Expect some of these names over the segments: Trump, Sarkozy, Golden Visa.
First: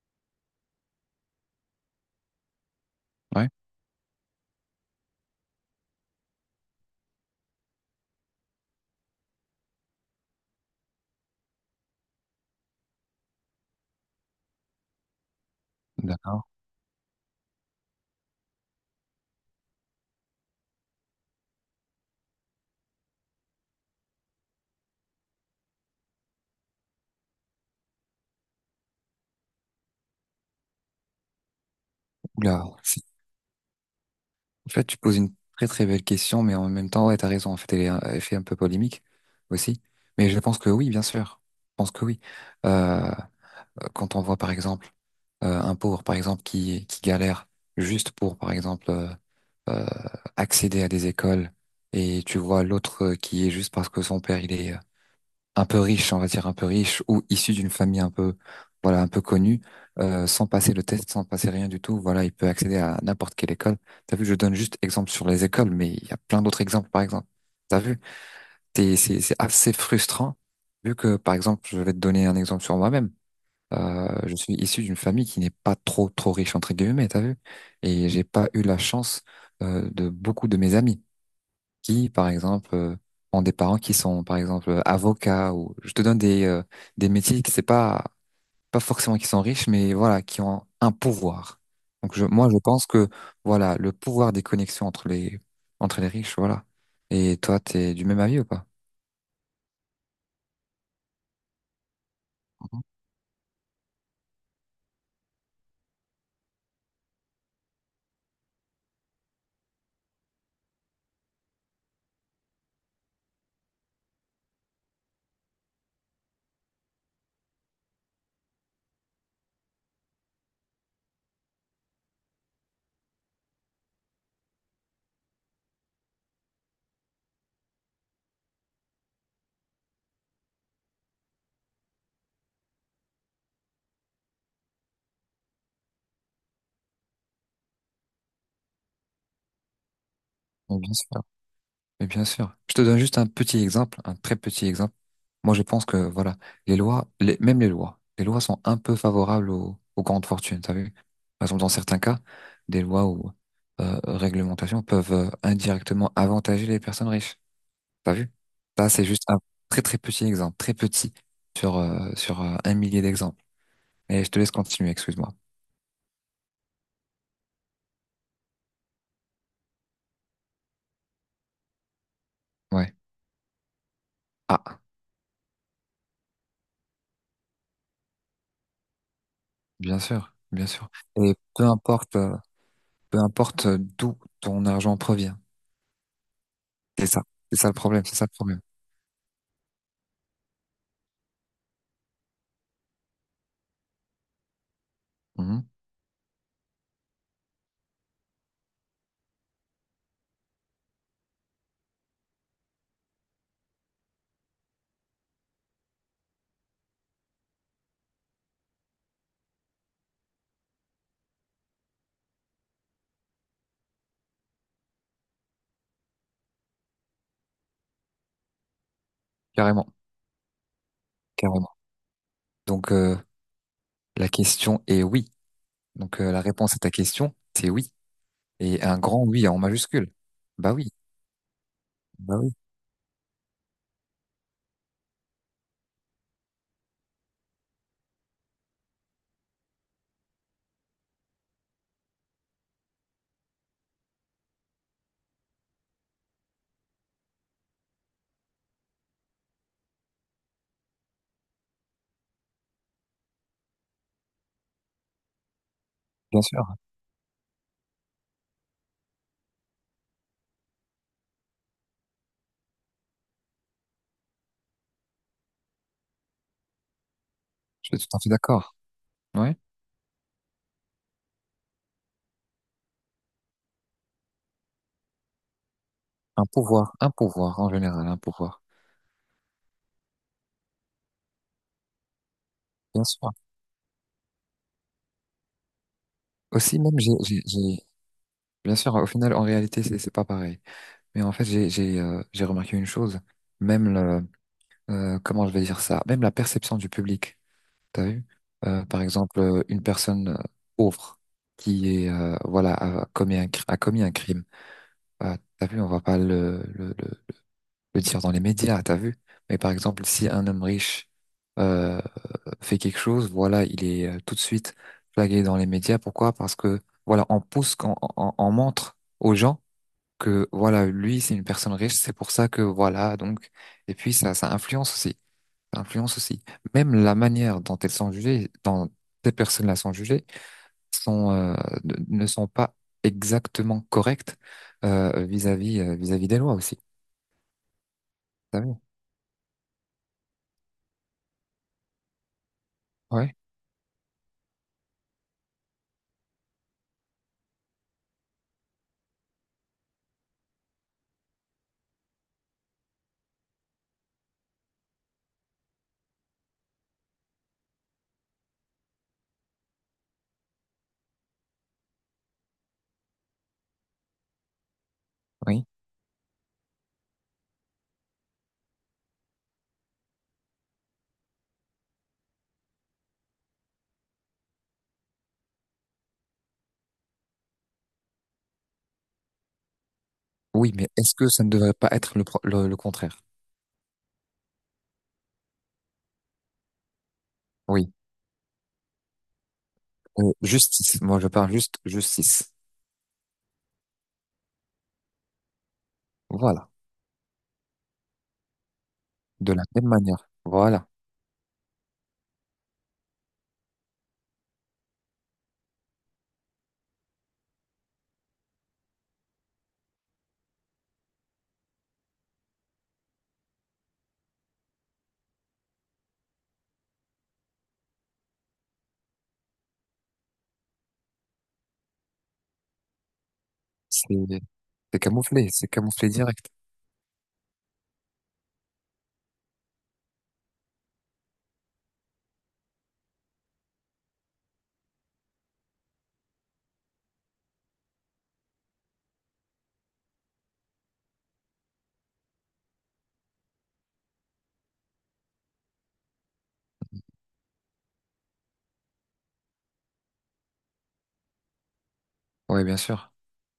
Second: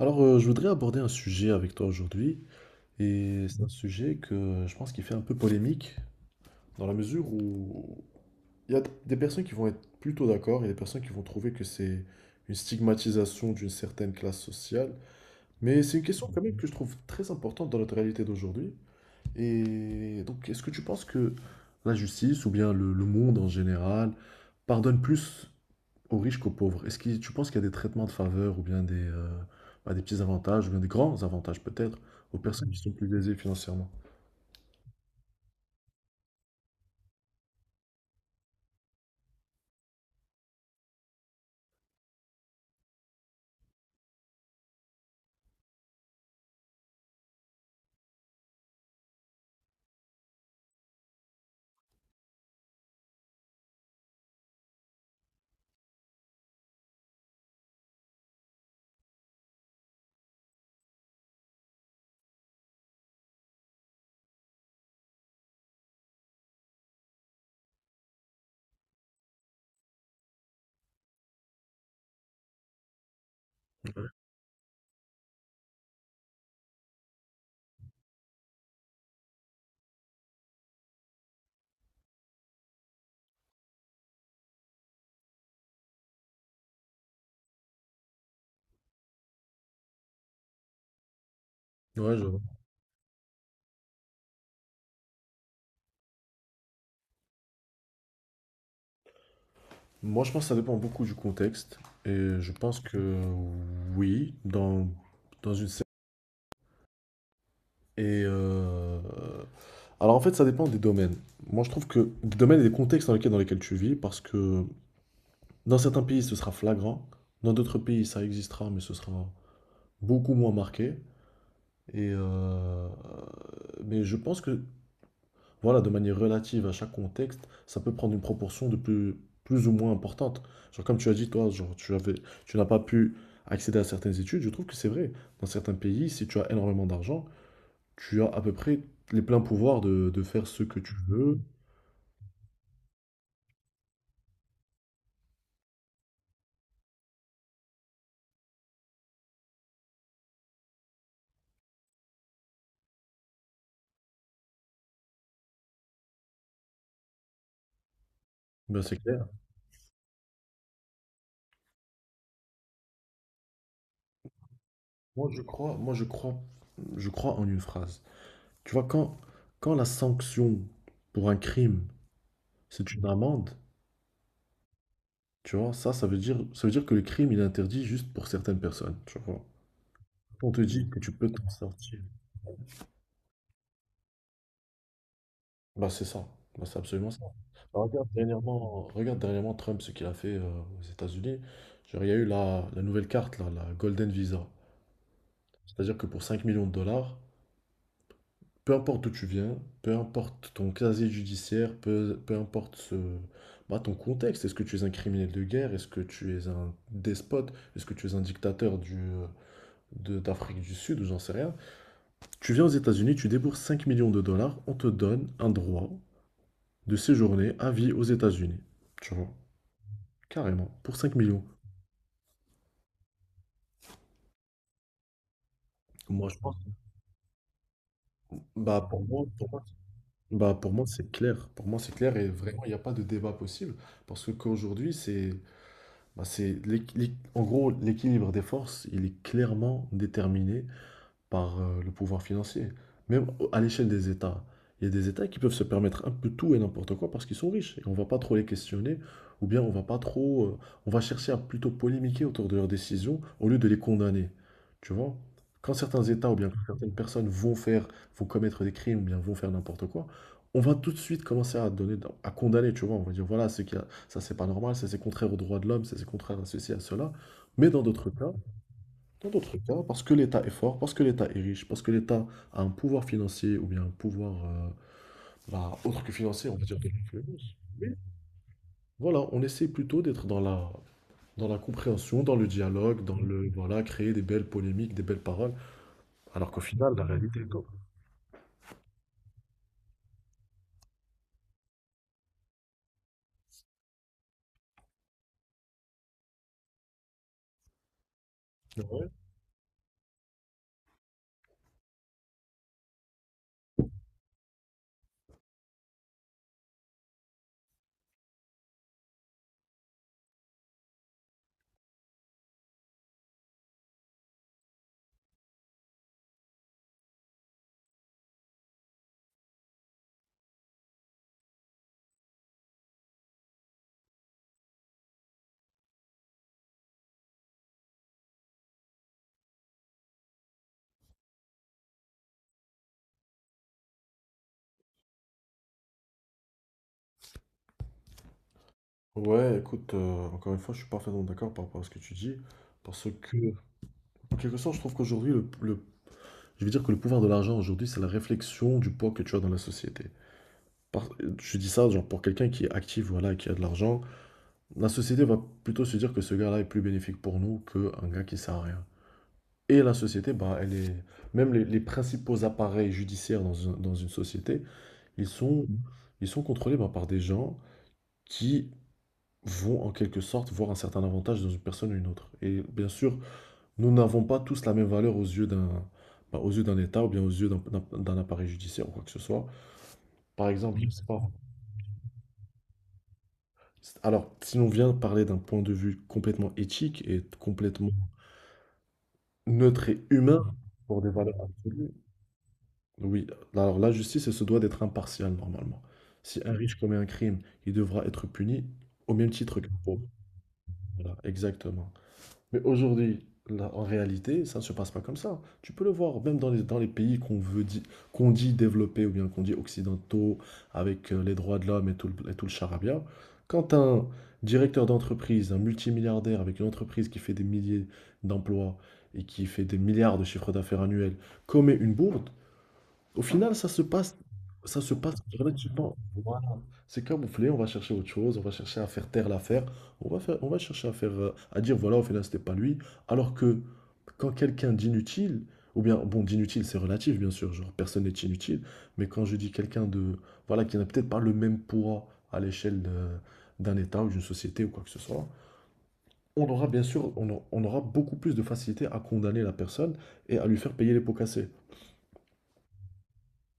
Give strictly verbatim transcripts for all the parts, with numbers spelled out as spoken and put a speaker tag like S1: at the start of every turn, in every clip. S1: Alors, euh, je voudrais aborder un sujet avec toi aujourd'hui, et
S2: Ouais,
S1: c'est un sujet que je pense qui fait un peu polémique, dans la mesure où il y a des personnes qui vont être plutôt d'accord, et des personnes qui vont trouver que c'est une stigmatisation d'une certaine classe sociale, mais c'est une question quand
S2: d'accord.
S1: même que je trouve très importante dans notre réalité d'aujourd'hui. Et donc, est-ce que tu penses que la justice, ou bien le, le monde en général, pardonne plus aux riches qu'aux pauvres? Est-ce que tu penses qu'il y a des traitements de faveur ou bien des, euh, bah, des petits avantages ou bien des grands avantages peut-être aux personnes
S2: Oula,
S1: qui sont
S2: c'est-
S1: plus aisées financièrement?
S2: en fait, tu poses une très très belle question, mais en même temps, ouais, t'as raison. En fait, elle est, elle fait un peu polémique aussi. Mais je pense que oui, bien sûr. Je pense que oui. Euh, Quand on voit, par exemple, euh, un pauvre, par exemple, qui, qui galère juste pour, par exemple, euh, euh, accéder à des écoles, et tu vois l'autre euh, qui est juste parce que son père, il est, euh, un peu riche, on va dire un peu riche, ou issu d'une famille un peu, voilà, un peu connue, euh, sans passer le test, sans passer rien du tout, voilà, il peut accéder à n'importe quelle école. T'as vu, je donne juste exemple sur les écoles, mais il y a plein d'autres exemples, par exemple. T'as vu, T'es- c'est, c'est assez frustrant, vu que, par exemple, je vais te donner un exemple sur moi-même. Euh,
S1: Ouais.
S2: je suis issu d'une famille qui n'est pas trop, trop riche, entre guillemets, t'as vu? Et j'ai pas eu la chance, euh, de beaucoup de mes amis qui, par exemple, euh, ont des parents qui sont, par exemple, avocats ou je te donne des, euh, des métiers qui c'est pas, pas forcément qui sont riches, mais voilà, qui ont un pouvoir. Donc,
S1: Ouais, je
S2: je,
S1: vois.
S2: moi, je pense que, voilà, le pouvoir des connexions entre les, entre les riches, voilà. Et toi, t'es du même avis ou pas?
S1: Moi, je pense que ça dépend beaucoup du contexte et je pense que oui, dans, dans une cer- Et euh, alors en fait, ça dépend des domaines. Moi, je trouve que des domaines et des contextes dans lesquels, dans lesquels tu vis, parce que dans certains pays, ce sera flagrant, dans d'autres pays, ça existera, mais ce sera beaucoup moins marqué. Et euh, mais je pense que, voilà, de manière relative à chaque contexte, ça peut prendre une proportion de plus, plus ou moins importante. Genre, comme tu as dit, toi, genre, tu avais, tu n'as pas pu accéder à certaines études. Je trouve que c'est vrai. Dans certains pays, si tu as énormément d'argent, tu as à peu près les pleins pouvoirs de, de faire ce
S2: Oui,
S1: que
S2: bien
S1: tu
S2: sûr.
S1: veux.
S2: Mais bien sûr, je te donne juste un petit exemple, un très petit exemple. Moi, je pense que voilà, les lois, les- même les lois, les lois sont un peu favorables aux, aux grandes fortunes. T'as vu? Par exemple, dans certains cas, des lois ou euh, réglementations peuvent euh, indirectement avantager les personnes riches. T'as vu?
S1: Ben,
S2: Ça,
S1: c'est
S2: c'est juste
S1: clair.
S2: un très très petit exemple, très petit sur euh, sur euh, un millier d'exemples. Et je te laisse continuer,
S1: Moi,
S2: excuse-moi.
S1: je crois, moi, je crois, je crois en une phrase. Tu vois, quand, quand la sanction pour un crime, c'est
S2: Ouais.
S1: une amende.
S2: Ah,
S1: Tu vois, ça, ça veut dire, ça veut dire que le crime, il est interdit juste pour certaines personnes, tu vois.
S2: bien sûr,
S1: On te
S2: bien
S1: dit
S2: sûr.
S1: que tu peux
S2: Et
S1: t'en
S2: peu
S1: sortir.
S2: importe, euh, peu importe d'où ton argent provient.
S1: Bah, c'est ça. Bah, c'est
S2: C'est
S1: absolument
S2: ça,
S1: ça.
S2: c'est ça le
S1: Bah,
S2: problème,
S1: regarde
S2: c'est ça le problème.
S1: dernièrement, regarde dernièrement Trump, ce qu'il a fait euh, aux États-Unis. Genre, il y a eu la, la nouvelle carte, là, la Golden Visa.
S2: Mhm.
S1: C'est-à-dire que pour cinq millions de dollars, peu importe d'où tu viens, peu importe ton casier judiciaire, peu, peu importe ce, bah, ton contexte, est-ce que tu es un criminel de guerre, est-ce que tu es un despote, est-ce que tu es un dictateur du, euh, de- d'Afrique du Sud, ou j'en sais rien. Tu viens aux États-Unis, tu débourses cinq millions de dollars, on te donne un droit de séjourner à vie aux États-Unis. Tu vois,
S2: Carrément,
S1: carrément, pour cinq millions.
S2: carrément. Donc euh, la question est oui. Donc
S1: Moi,
S2: euh,
S1: je
S2: la
S1: pense.
S2: réponse à ta question, c'est oui. Et
S1: Bah,
S2: un
S1: pour moi,
S2: grand oui
S1: pour
S2: en
S1: moi,
S2: majuscule.
S1: bah, pour
S2: Bah
S1: moi,
S2: oui,
S1: c'est clair. Pour moi, c'est clair et
S2: bah oui,
S1: vraiment, il n'y a pas de débat possible. Parce que qu'aujourd'hui, c'est, bah, c'est l'équ- l'équ- en gros, l'équilibre des forces, il est clairement déterminé par euh, le pouvoir financier. Même à l'échelle des États. Il y a des États qui peuvent se permettre un peu tout et n'importe quoi parce qu'ils sont riches. Et on ne va pas trop les questionner, ou bien on va pas trop. euh, On va chercher à plutôt polémiquer autour de leurs décisions au lieu de les condamner. Tu vois? Quand certains États ou
S2: bien
S1: bien quand
S2: sûr.
S1: certaines personnes vont faire, vont commettre des crimes ou bien vont faire n'importe quoi, on va tout de suite commencer à donner, à condamner, tu vois. On va dire voilà, c'est qu'il y a- ça c'est pas normal, ça c'est contraire aux droits de l'homme, ça c'est contraire à ceci, à cela. Mais dans
S2: Je suis
S1: d'autres
S2: tout à fait
S1: cas,
S2: d'accord.
S1: Dans
S2: Ouais.
S1: d'autres cas, parce que l'État est fort, parce que l'État est riche, parce que l'État a un pouvoir financier ou bien un pouvoir euh, bah, autre que
S2: Un
S1: financier, on va dire.
S2: pouvoir, un pouvoir en général, un pouvoir.
S1: Voilà, on essaie plutôt d'être dans la, dans la compréhension, dans le dialogue,
S2: Bien
S1: dans
S2: sûr.
S1: le, voilà, créer des belles polémiques, des belles paroles, alors qu'au
S2: Aussi
S1: final,
S2: même
S1: la
S2: j'ai,
S1: réalité
S2: j'ai,
S1: est autre.
S2: j'ai- bien sûr. Au final, en réalité, c'est c'est pas pareil. Mais en fait, j'ai, j'ai, euh, j'ai remarqué une chose. Même le, euh, comment je vais dire ça? Même la perception du public. T'as vu? Euh, par
S1: Ouais.
S2: exemple, euh, une personne euh, pauvre qui est euh, voilà a commis un, cr- a commis un crime. Euh, t'as vu? On va pas le, le, le, le dire dans les médias. T'as vu? Mais par exemple, si un homme riche euh, fait quelque chose, voilà, il est euh, tout de suite flagué dans les médias. Pourquoi? Parce que voilà, on pousse, on, on, on montre aux gens que voilà, lui, c'est une personne riche. C'est pour ça que voilà. Donc, et puis ça, ça influence aussi. Ça influence aussi. Même la manière dont elles sont jugées, dont ces personnes-là sont jugées, sont, euh, ne ne sont pas exactement correctes euh, vis-à-vis euh, vis-à-vis des lois aussi. Vous savez
S1: Ouais, écoute, euh, encore une fois, je suis parfaitement d'accord par rapport à ce que tu dis, parce
S2: ouais,
S1: que, en quelque sorte, je trouve qu'aujourd'hui, le, le- je vais dire que le pouvoir de l'argent, aujourd'hui, c'est la réflexion du poids que tu as dans la société. Par- je dis ça genre, pour quelqu'un qui est actif, voilà, qui a de l'argent. La société va plutôt se dire que ce gars-là est plus bénéfique pour nous qu'un gars qui sert à rien. Et la société, bah, elle est... Même les, les principaux appareils judiciaires dans une, dans une société, ils
S2: oui,
S1: sont, ils sont contrôlés bah, par des gens qui vont en quelque sorte voir un certain avantage dans une personne ou une autre. Et bien sûr, nous n'avons pas tous la même valeur aux yeux d'un bah, aux yeux d'un État ou bien aux yeux d'un d'un- d'un appareil judiciaire ou quoi que ce soit. Par
S2: oui.
S1: exemple, je
S2: Mais
S1: Oui. sais
S2: est-ce
S1: pas.
S2: que ça ne devrait pas être le, pro- le, le contraire?
S1: Alors, si l'on vient parler d'un point de vue complètement éthique et complètement
S2: Oui.
S1: neutre et
S2: Euh,
S1: humain pour
S2: justice.
S1: des
S2: Moi, je
S1: valeurs
S2: parle juste
S1: absolues.
S2: justice.
S1: Oui, alors la justice, elle se doit d'être impartiale normalement. Si un
S2: Voilà.
S1: riche commet un crime, il devra être puni au même
S2: De
S1: titre
S2: la
S1: qu'un
S2: même
S1: pauvre.
S2: manière. Voilà.
S1: Voilà, exactement. Mais aujourd'hui, là, en réalité, ça ne se passe pas comme ça. Tu peux le voir, même dans les, dans les pays qu'on veut di- qu'on dit développés ou bien qu'on dit occidentaux, avec euh, les droits de l'homme et tout le, et tout le charabia. Quand un directeur d'entreprise, un multimilliardaire avec une entreprise qui fait des milliers d'emplois et qui fait des milliards de chiffres d'affaires annuels, commet une bourde, au final, ça se
S2: C'est
S1: passe, ça se
S2: c'est
S1: passe
S2: camouflé. C'est
S1: relativement.
S2: camouflé
S1: Voilà.
S2: direct.
S1: C'est camouflé, on va chercher autre chose, on va chercher à faire taire l'affaire, on va faire, on va chercher à faire, euh, à dire voilà, au final, c'était pas lui. Alors que quand quelqu'un d'inutile, ou bien, bon, d'inutile, c'est relatif, bien sûr, genre personne n'est inutile, mais quand je dis quelqu'un de, voilà, qui n'a peut-être pas le même poids à l'échelle de- d'un État ou d'une société ou quoi que ce soit, on aura bien sûr, on, a- on aura beaucoup plus de facilité à condamner la personne et à lui faire payer les pots cassés.
S2: Oui, bien sûr.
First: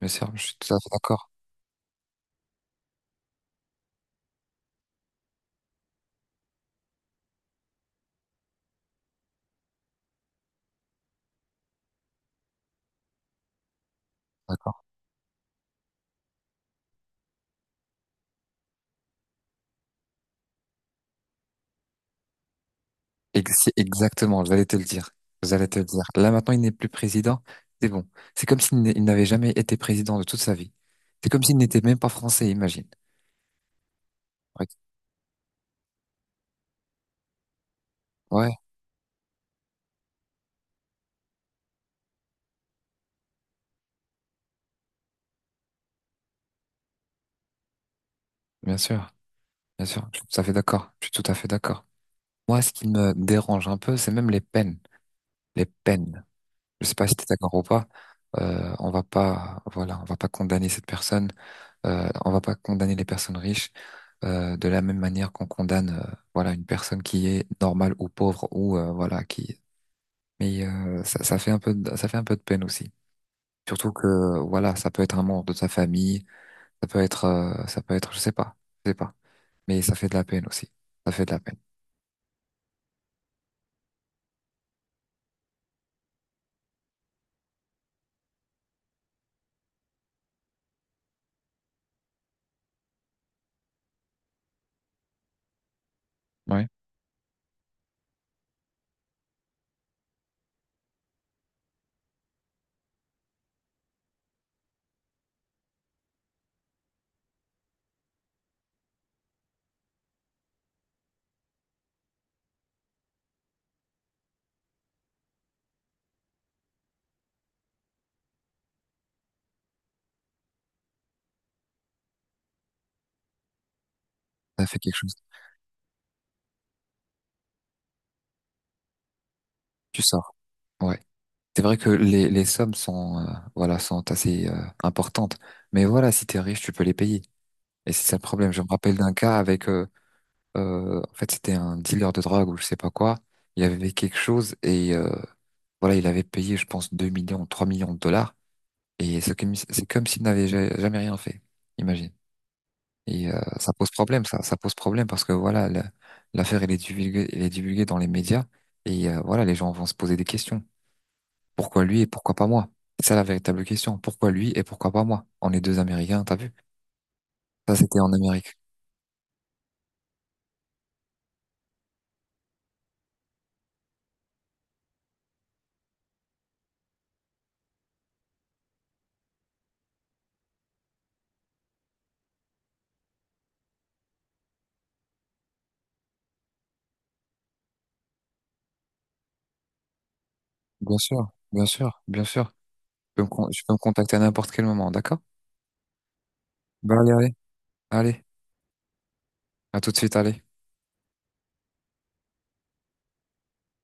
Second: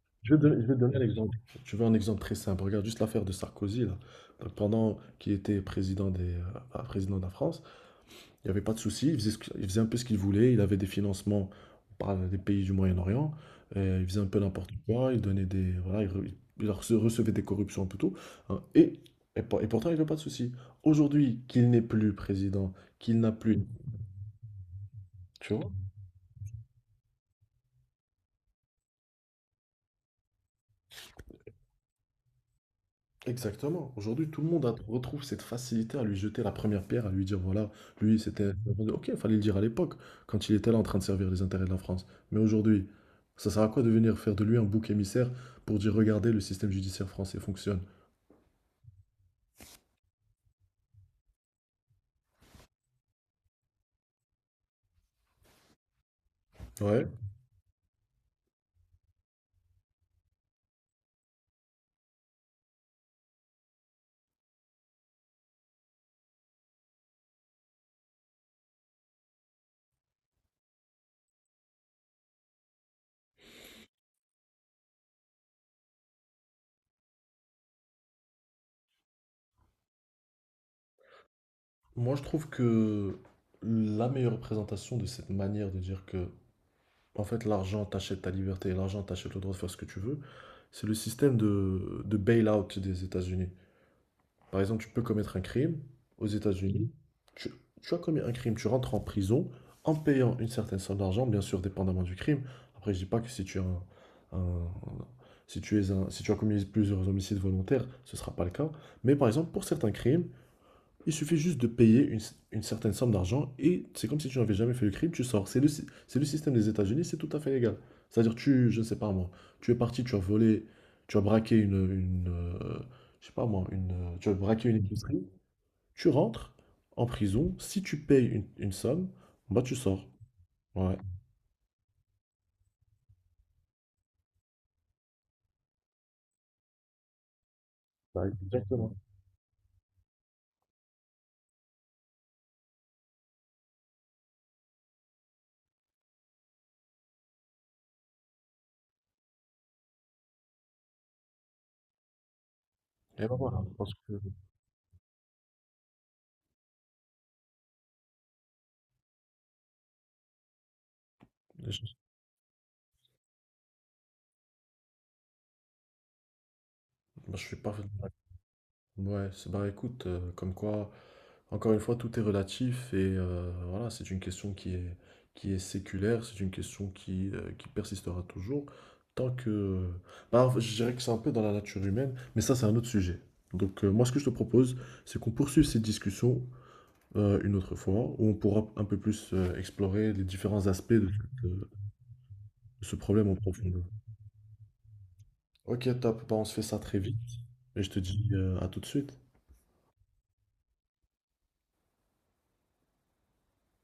S2: Bien sûr.
S1: Je vais te
S2: Je suis
S1: donner, je vais
S2: tout
S1: te
S2: à fait
S1: donner un
S2: d'accord.
S1: exemple. Tu veux un exemple très simple. Regarde juste l'affaire de Sarkozy, là. Donc, pendant qu'il était président des, euh, ah, président de la France, il n'y avait pas de souci. Il faisait, ce que- il faisait un peu ce qu'il voulait. Il avait des financements par des pays du Moyen-Orient. euh, Il faisait un peu n'importe quoi. Il donnait des, voilà, il, re- il rece- recevait des corruptions un peu tout. Hein, et, et, pour- et pourtant, il n'y avait pas de souci. Aujourd'hui, qu'il n'est plus président, qu'il n'a
S2: Ex-
S1: plus,
S2: c'est Exactement, j'allais te le dire.
S1: tu
S2: J'allais
S1: vois,
S2: te le dire. Là, maintenant, il n'est plus président. C'est bon. C'est comme s'il n'est- il n'avait jamais été président de toute sa vie. C'est comme s'il n'était même pas français, imagine.
S1: exactement. Aujourd'hui, tout le monde
S2: Ouais,
S1: a- retrouve cette facilité à lui jeter la première pierre, à lui dire, voilà, lui, c'était...
S2: ouais,
S1: Ok, il fallait le dire à l'époque, quand il était là en train de servir les intérêts de la France. Mais aujourd'hui, ça sert à quoi de venir faire de lui un bouc émissaire pour dire, regardez, le système judiciaire français fonctionne?
S2: bien sûr, bien sûr. Je suis tout à fait d'accord. Je suis tout à fait d'accord. Moi, ce qui me dérange un peu, c'est même les peines. Les peines. Je sais
S1: Ouais.
S2: pas si tu es d'accord ou pas. Euh, on va pas, voilà, on va pas condamner cette personne. Euh, on va pas condamner les personnes riches euh, de la même manière qu'on condamne, euh, voilà, une personne qui est normale ou pauvre ou euh, voilà, qui mais euh, ça, ça fait un peu de, ça fait un peu de peine aussi. Surtout que voilà, ça peut être un membre de ta famille, ça peut être euh, ça peut être je sais pas, je sais pas. Mais ça fait de la peine aussi. Ça fait de la peine.
S1: Moi, je trouve que la meilleure représentation de cette manière de dire que, en fait, l'argent t'achète ta liberté, l'argent t'achète le droit de faire ce que tu veux, c'est le système de, de bail-out des États-Unis. Par exemple, tu peux commettre un crime aux
S2: Ouais.
S1: États-Unis. Tu, Tu as commis un crime, tu rentres en prison en payant une certaine somme d'argent, bien sûr, dépendamment du crime. Après, je dis pas que si tu as un, un- si tu es un, si tu as commis plusieurs homicides volontaires, ce sera pas le cas. Mais par exemple, pour certains crimes, il suffit juste de payer une, une certaine somme d'argent et c'est comme si tu n'avais jamais fait le crime, tu sors. C'est le, c'est le système des États-Unis, c'est tout à fait légal. C'est-à-dire, tu, je ne sais pas moi, tu es parti, tu as volé, tu as braqué une, une, euh, je sais pas moi, une, euh, tu as
S2: Ça
S1: braqué une
S2: fait quelque chose.
S1: épicerie, tu rentres en prison, si tu payes une, une somme, bah tu
S2: Tu
S1: sors.
S2: sors.
S1: Ouais.
S2: Ouais. C'est vrai que les, les sommes sont euh, voilà, sont assez euh, importantes. Mais voilà, si t'es riche, tu peux les payer. Et c'est ça le
S1: Bah,
S2: problème. Je me
S1: exactement.
S2: rappelle d'un cas avec euh, euh, en fait, c'était un dealer de drogue ou je sais pas quoi. Il avait quelque chose et euh, voilà, il avait payé je pense deux millions, trois millions de dollars. Et c'est comme, c'est comme s'il n'avait ja- jamais rien fait, imagine.
S1: Et
S2: Et
S1: bah
S2: euh,
S1: voilà,
S2: ça pose
S1: parce que
S2: problème, ça, ça pose problème parce que voilà, la- l'affaire elle est divulguée, elle est divulguée dans les médias et euh, voilà, les gens vont se poser des questions.
S1: je,
S2: Pourquoi lui et pourquoi pas moi? C'est ça la véritable question. Pourquoi lui et pourquoi pas moi? On est deux Américains, t'as vu?
S1: moi, je suis pas.
S2: Ça, c'était en Amérique.
S1: Ouais, c'est- bah écoute, euh, comme quoi, encore une fois, tout est relatif et euh, voilà, c'est une question qui est, qui est séculaire, c'est une question qui, euh, qui persistera toujours tant que... Bah, en fait, je dirais que c'est un peu dans la nature humaine, mais ça, c'est un autre sujet. Donc, euh, moi, ce que je te propose, c'est qu'on poursuive cette discussion euh, une autre fois, où on pourra un peu plus euh, explorer les différents aspects
S2: Bien
S1: de,
S2: sûr, bien
S1: de-
S2: sûr, bien sûr. Tu
S1: de ce
S2: peux me,
S1: problème en
S2: con- tu peux me
S1: profondeur.
S2: contacter à n'importe quel moment, d'accord?
S1: Ok, top, bah, on se fait ça
S2: Bah
S1: très
S2: allez,
S1: vite
S2: allez,
S1: et je te
S2: allez.
S1: dis euh, à tout de suite.
S2: À tout de suite, allez.